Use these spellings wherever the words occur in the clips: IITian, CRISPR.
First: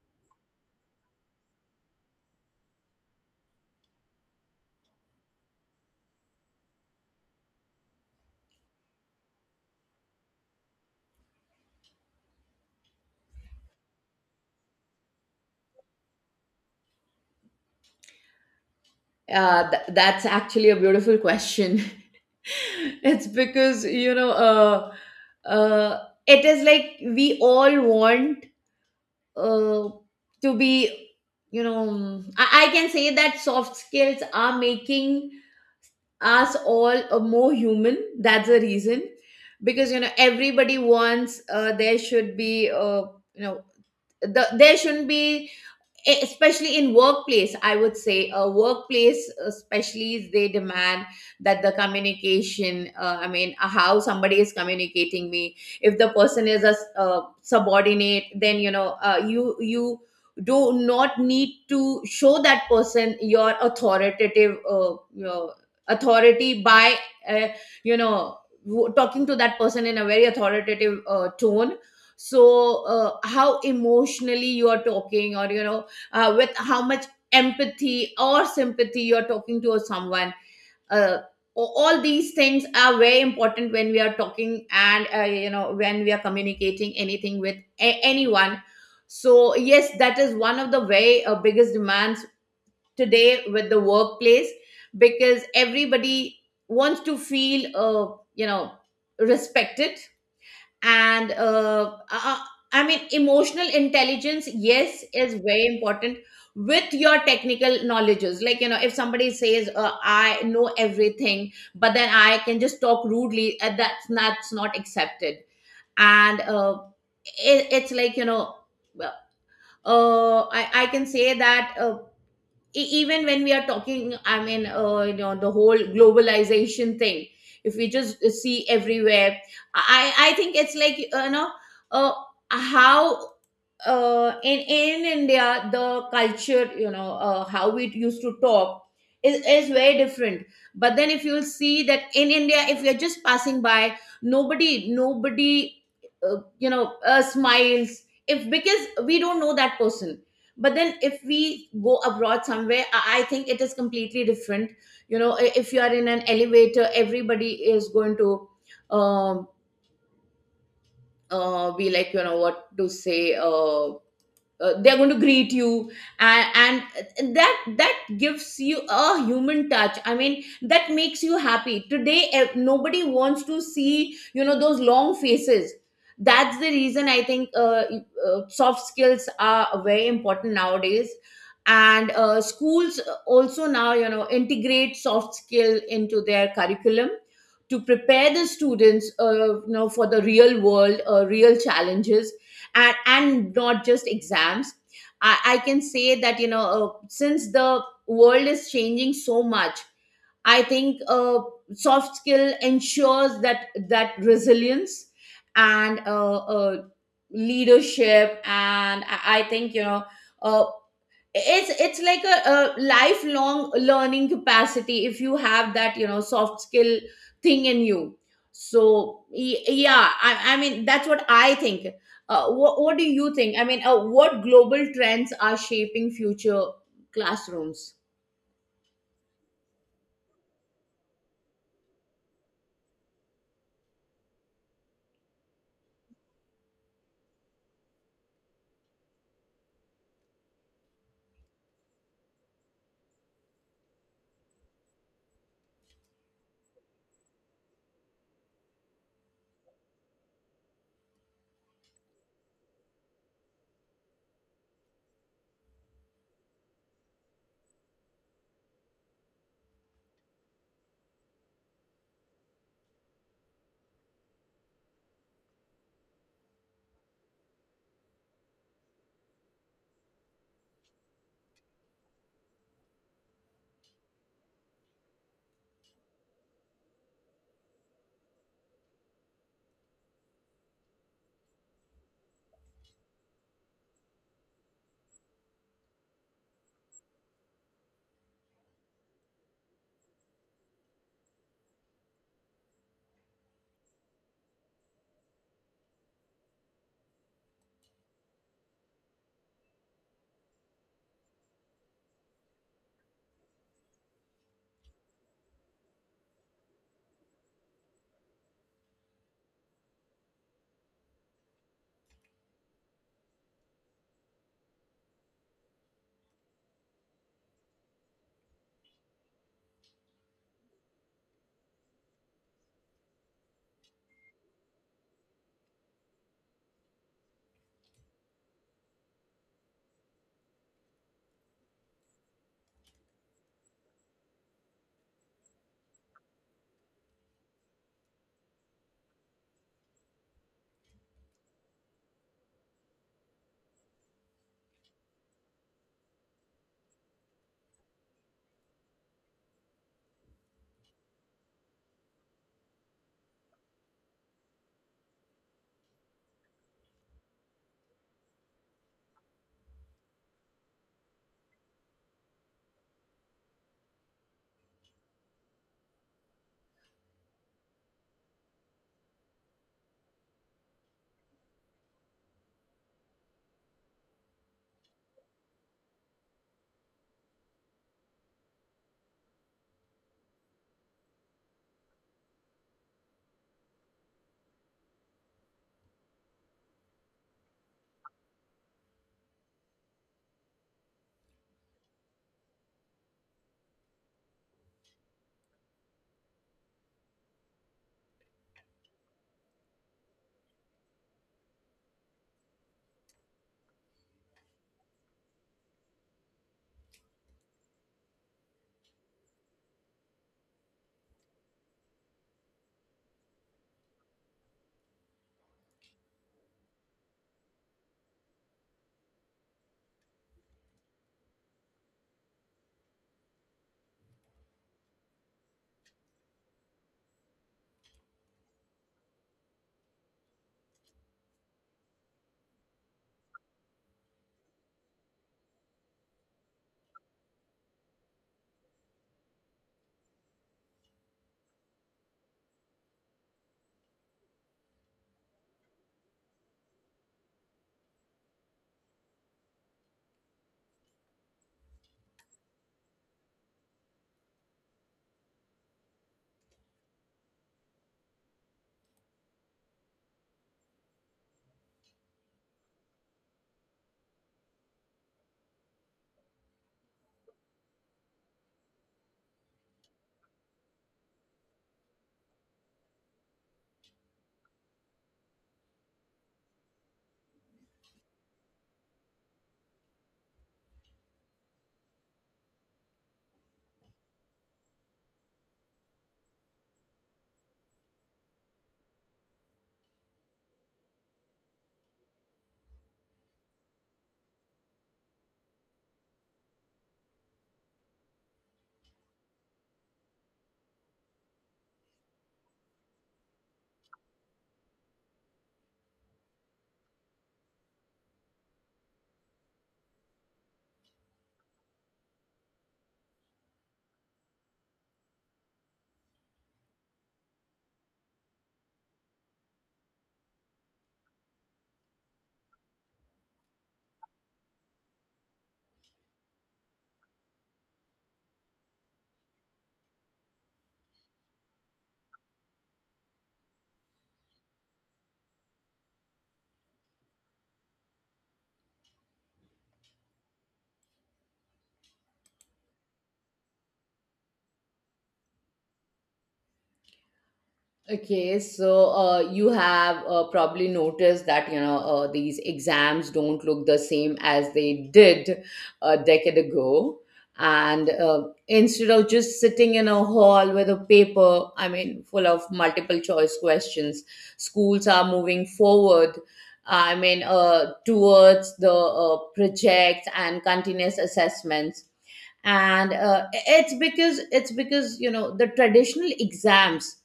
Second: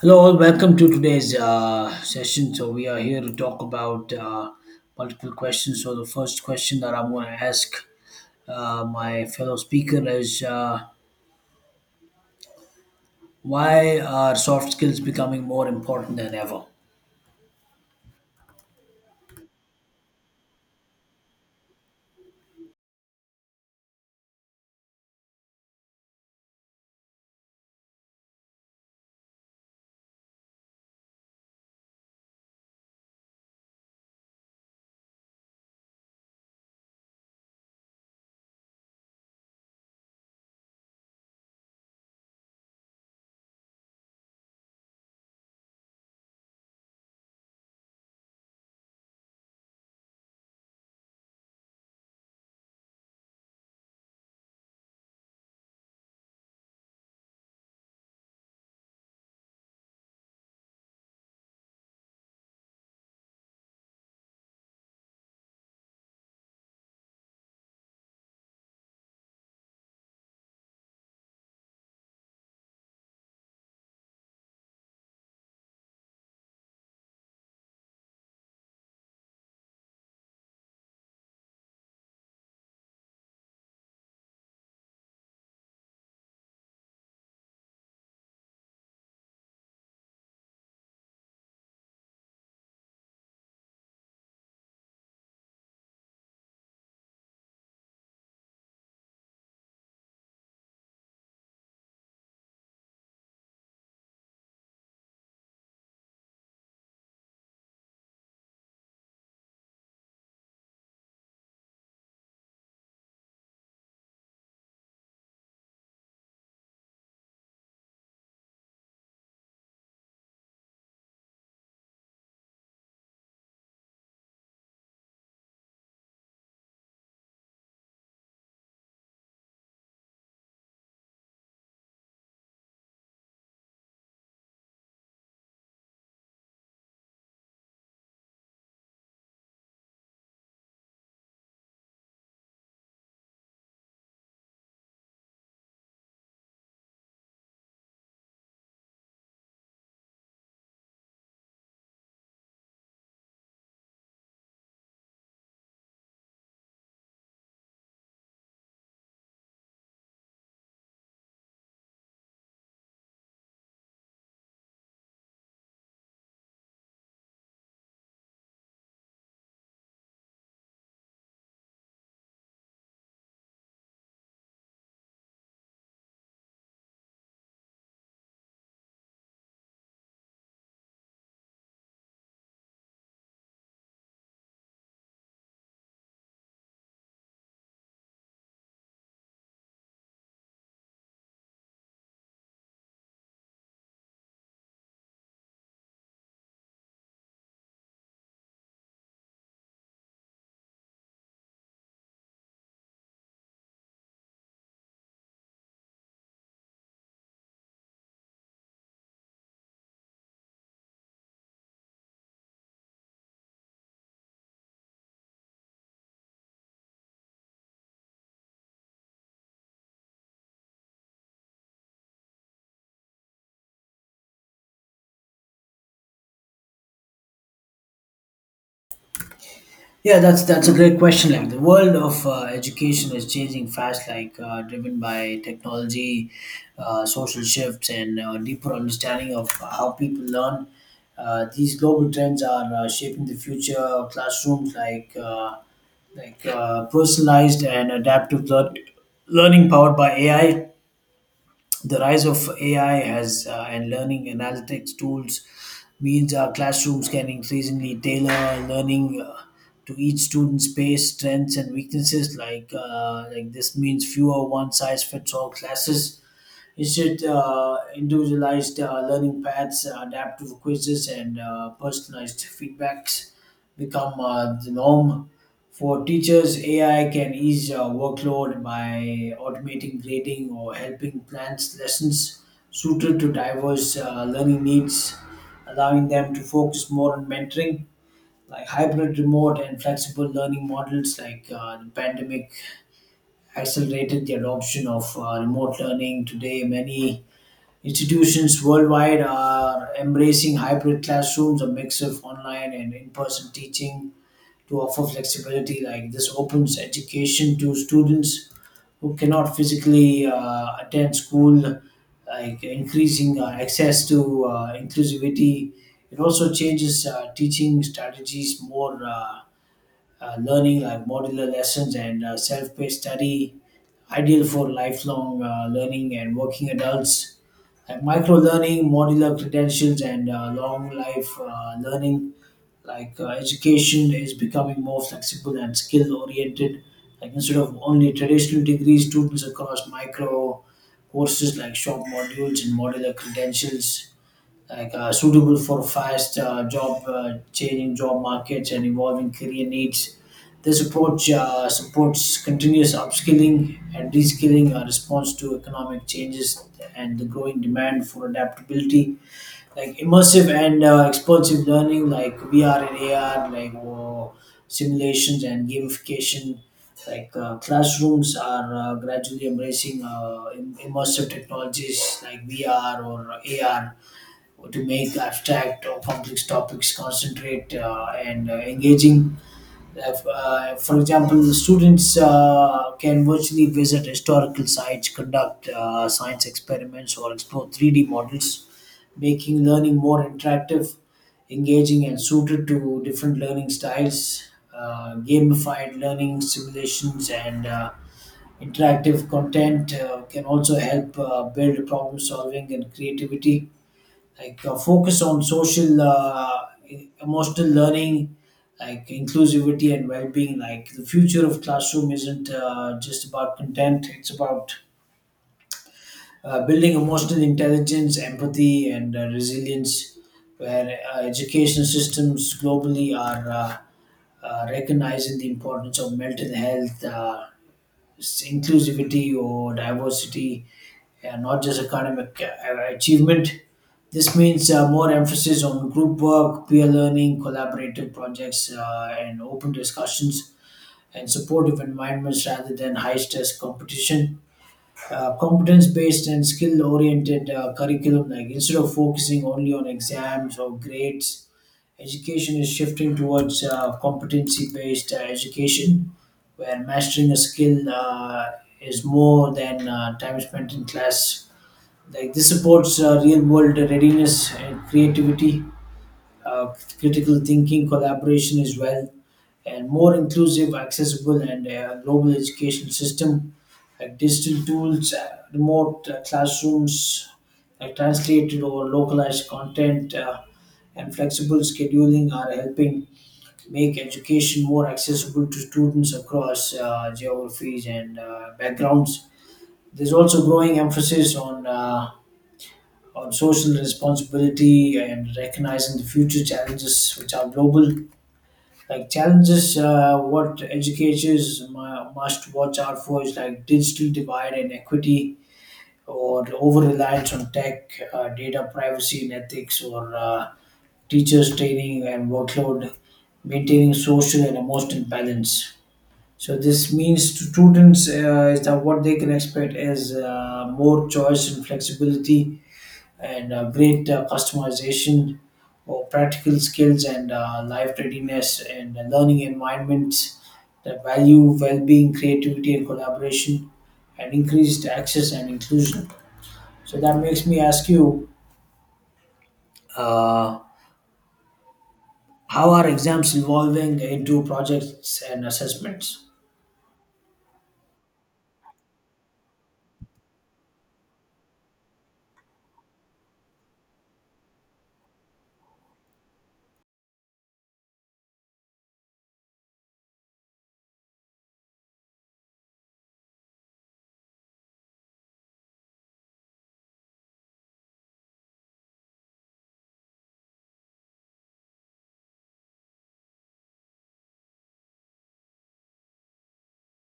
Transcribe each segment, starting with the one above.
Hello, all. Welcome to today's session. So we are here to talk about multiple questions. So the first question that I'm going to ask my fellow speaker is, why are soft skills becoming more important than ever? That's actually a beautiful question. It's because, you know, uh, it is like we all want uh, to be, you know, I can say that soft skills are making us all more human. That's the reason. Because, you know, everybody wants there should be, you know, there shouldn't be especially in workplace I would say a workplace especially they demand that the communication how somebody is communicating me if the person is a subordinate then you know you do not need to show that person your authoritative your authority by uh, you know talking to that person in a very authoritative tone so how emotionally you are talking or you know with how much empathy or sympathy you're talking to someone. Uh, a- all these things are very important when we are talking and you know when we are communicating anything with anyone. So yes, that is one of the very biggest demands today with the workplace because everybody wants to feel you know respected and I mean emotional intelligence yes is very important with your technical knowledges like you know if somebody says I know everything but then I can just talk rudely that's not accepted and it's like you know I can say that even when we are talking you know the whole globalization thing if we just see everywhere I think it's like uh, how in India, the culture, you know, how we used to talk is very different. But then, if you'll see that in India, if you're just passing by, nobody, smiles if because we don't know that person. But then, if we go abroad somewhere, I think it is completely different. You know, if you are in an elevator, everybody is going to um, be like, you know, what to say. They're going to greet you and, and that gives you a human touch. I mean that makes you happy today. Nobody wants to see you know those long faces. That's the reason I think soft skills are very important nowadays, and schools also now you know integrate soft skill into their curriculum to prepare the students you know for the real world real challenges, and not just exams. I can say that you know since the world is changing so much, I think soft skill ensures that resilience and leadership, and I think you know uh, it's like a lifelong learning capacity if you have that you know soft skill thing in you. So yeah, I mean that's what I think. What do you think? What global trends are shaping future classrooms? Yeah, that's a great question. Like the world of education is changing fast, like driven by technology, social shifts, and deeper understanding of how people learn. These global trends are shaping the future of classrooms, like personalized and adaptive learning powered by AI. The rise of AI has and learning analytics tools means our classrooms can increasingly tailor learning to each student's pace, strengths, and weaknesses. Like this means fewer one size fits all classes is it individualized learning paths, adaptive quizzes, and personalized feedbacks become the norm? For teachers, AI can ease workload by automating grading or helping plan lessons suited to diverse learning needs, allowing them to focus more on mentoring. Like hybrid, remote, and flexible learning models, like the pandemic accelerated the adoption of remote learning. Today, many institutions worldwide are embracing hybrid classrooms, a mix of online and in person teaching to offer flexibility. Like this opens education to students who cannot physically attend school, like increasing access to inclusivity. It also changes teaching strategies, more learning like modular lessons and self paced study, ideal for lifelong learning and working adults like micro learning, modular credentials, and long life learning. Like education is becoming more flexible and skill oriented. Like instead of only traditional degrees, students across micro courses like short modules and modular credentials like suitable for fast job changing job markets and evolving career needs. This approach supports continuous upskilling and reskilling, a response to economic changes and the growing demand for adaptability, like immersive and expansive learning like VR and AR, like simulations and gamification. Classrooms are gradually embracing immersive technologies like VR or AR to make abstract or complex topics concentrate and engaging. Uh, for example, the students can virtually visit historical sites, conduct science experiments, or explore 3D models, making learning more interactive, engaging, and suited to different learning styles. Gamified learning simulations and interactive content can also help build problem solving and creativity, like focus on social, emotional learning, like inclusivity and well-being. Like the future of classroom isn't just about content, it's about building emotional intelligence, empathy, and resilience, where education systems globally are recognizing the importance of mental health, inclusivity or diversity, and not just academic achievement. This means more emphasis on group work, peer learning, collaborative projects, and open discussions and supportive environments rather than high stress competition. Competence based and skill oriented curriculum, like instead of focusing only on exams or grades, education is shifting towards competency based education, where mastering a skill is more than time spent in class. Like this supports real world readiness and creativity, uh, critical thinking, collaboration as well, and more inclusive, accessible, and global education system, like digital tools, remote classrooms, like translated or localized content, and flexible scheduling are helping make education more accessible to students across geographies and backgrounds. There's also growing emphasis on on social responsibility and recognizing the future challenges which are global, like challenges what educators must watch out for is like digital divide and equity, or over reliance on tech, data privacy and ethics, or teachers training and workload, maintaining social and emotional balance. So this means to students is that what they can expect is more choice and flexibility and great customization, or practical skills and life readiness and learning environments that value well-being, creativity, and collaboration, and increased access and inclusion. So that makes me ask you, uh, how are exams evolving into projects and assessments? Okay, so you have probably noticed that you know these exams don't look the same as they did a decade ago, and instead of just sitting in a hall with a paper, I mean, full of multiple choice questions, schools are moving forward. I mean, towards the projects and continuous assessments, and it's because you know the traditional exams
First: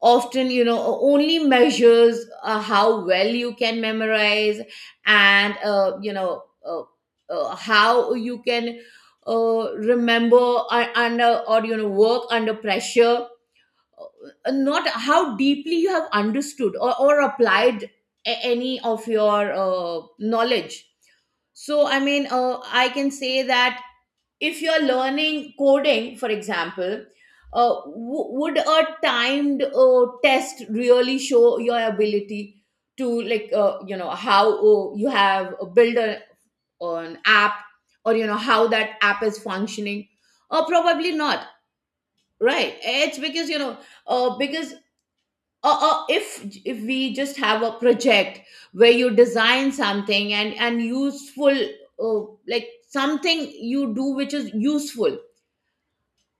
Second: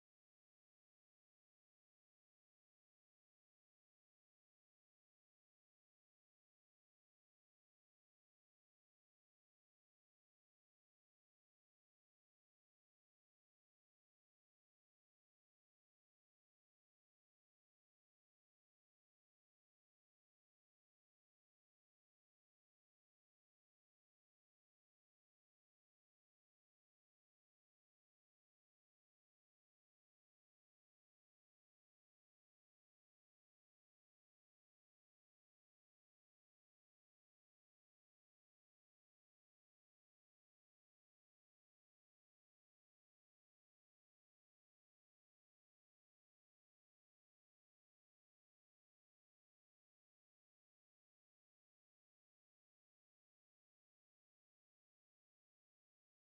often you know only measures how well you can memorize and how you can remember under or you know work under pressure, not how deeply you have understood or applied any of your knowledge. So I can say that if you're learning coding, for example, would a timed test really show your ability to, like, you know, how you have built an app, or, you know, how that app is functioning? Or probably not, right? It's because, you know, because if we just have a project where you design something and useful, uh, like something you do which is useful.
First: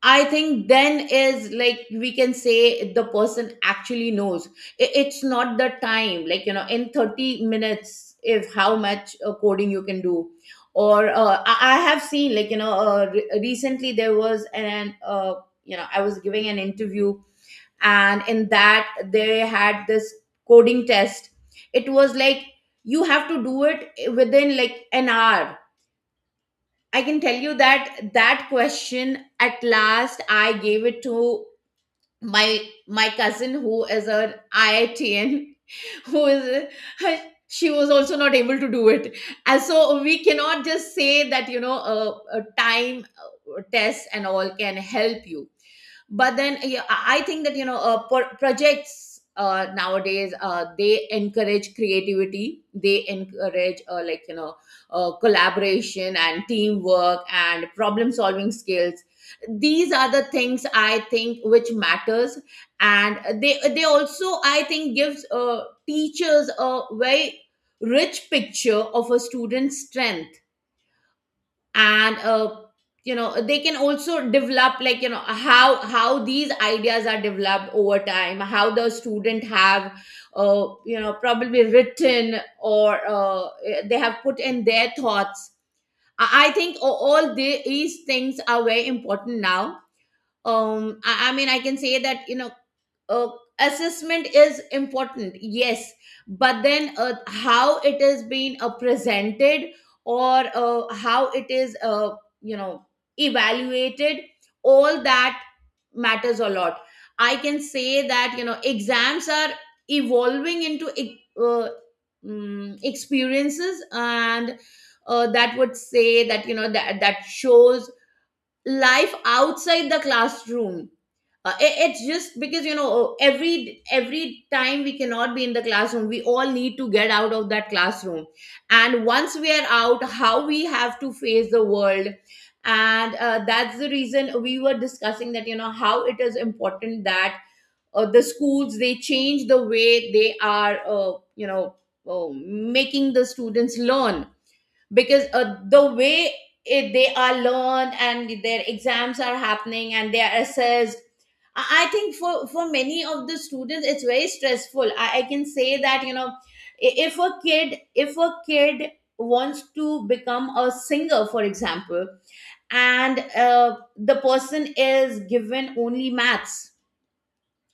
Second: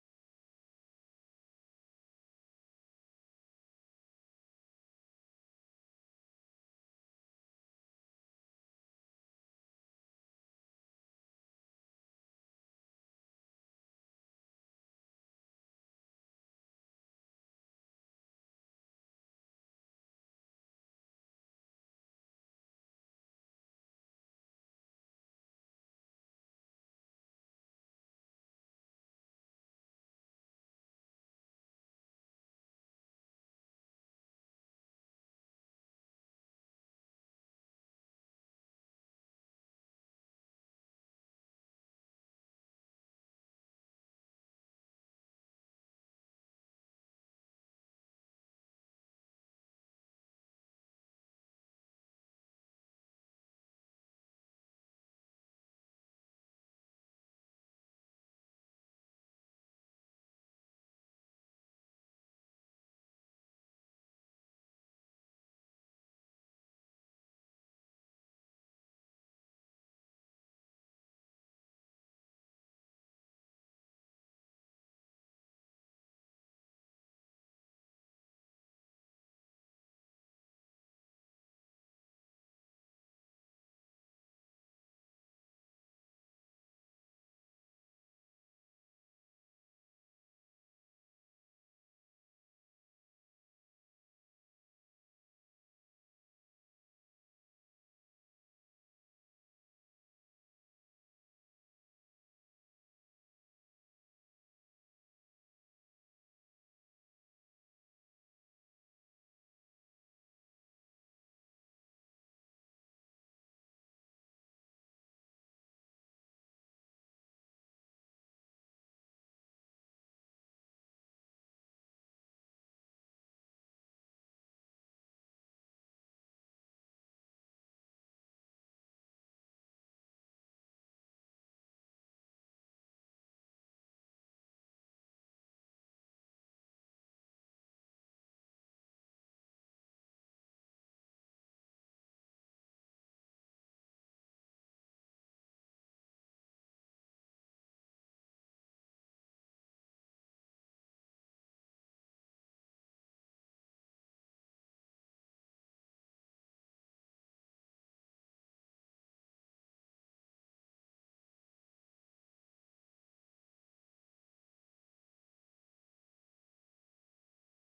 I think then is like we can say the person actually knows. It's not the time, like, you know, in 30 minutes, if how much coding you can do. Or I have seen, like, you know, recently there was you know, I was giving an interview, and in that they had this coding test. It was like you have to do it within like an hour. I can tell you that that question at last I gave it to my my cousin who is an IITian who is, she was also not able to do it. And so we cannot just say that you know a time test and all can help you. But then yeah, I think that you know projects nowadays they encourage creativity, they encourage like you know collaboration and teamwork and problem solving skills. These are the things I think which matters, and they also I think gives teachers a very rich picture of a student's strength, and you know they can also develop like you know how these ideas are developed over time, how the student have you know probably written or they have put in their thoughts. I think all these things are very important now. I mean I can say that you know uh, assessment is important, yes, but then how it is being presented or how it is you know evaluated, all that matters a lot. I can say that you know exams are evolving into experiences, and that would say that you know that shows life outside the classroom. It's just because you know every time we cannot be in the classroom, we all need to get out of that classroom. And once we are out, how we have to face the world. And that's the reason we were discussing that you know how it is important that the schools they change the way they are uh, making the students learn. Because the way they are learned and their exams are happening and they are assessed, I think for many of the students it's very stressful. I can say that you know i- if a kid if a kid wants to become a singer for example, and uh, the person is given only maths,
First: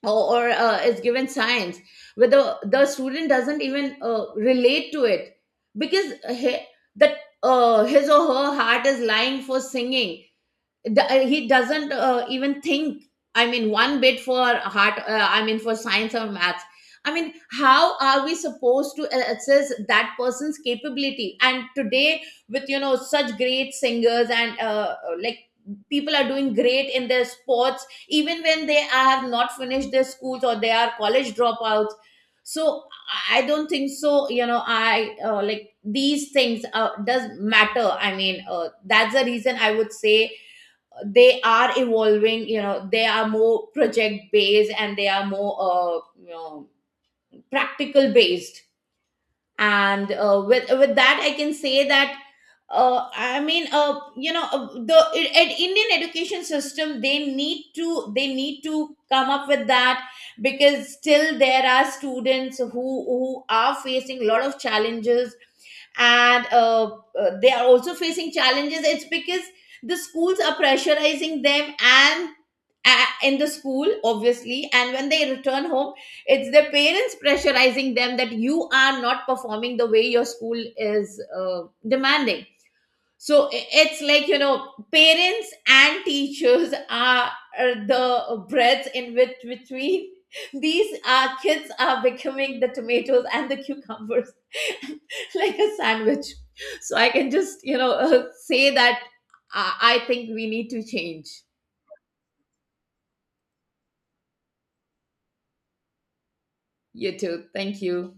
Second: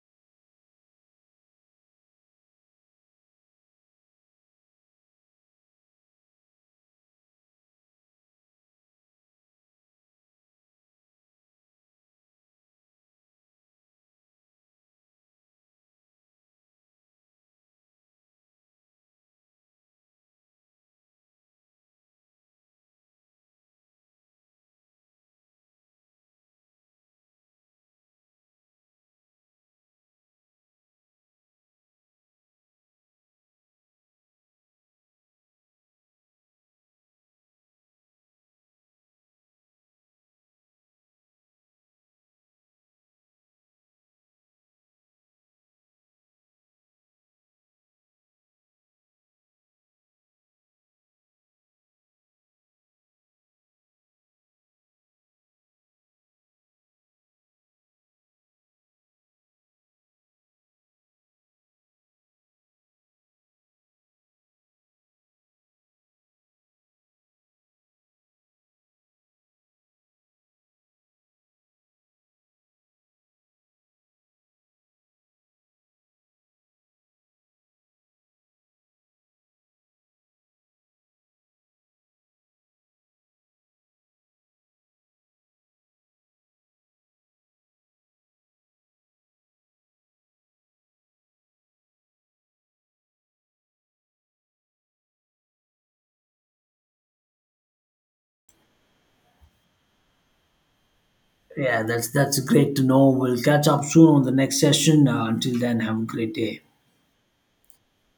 or is given science where the student doesn't even relate to it, because he, that his or her heart is lying for singing. He doesn't even think I mean one bit for heart, I mean for science or maths. I mean how are we supposed to assess that person's capability? And today with you know such great singers and like people are doing great in their sports even when they have not finished their schools or they are college dropouts. So I don't think so, you know, I like these things does matter. That's the reason I would say they are evolving, you know they are more project based and they are more you know practical based. And with that I can say that the Indian education system, they need to come up with that, because still there are students who are facing a lot of challenges. And they are also facing challenges. It's because the schools are pressurizing them, and in the school obviously, and when they return home, it's their parents pressurizing them that you are not performing the way your school is demanding. So it's like you know parents and teachers are the breads in which between these kids are becoming the tomatoes and the cucumbers like a sandwich. So I can just you know say that I think we need to change. Yeah, that's great to know. We'll catch up soon on the next session. Until then, have a great day. You too, thank you.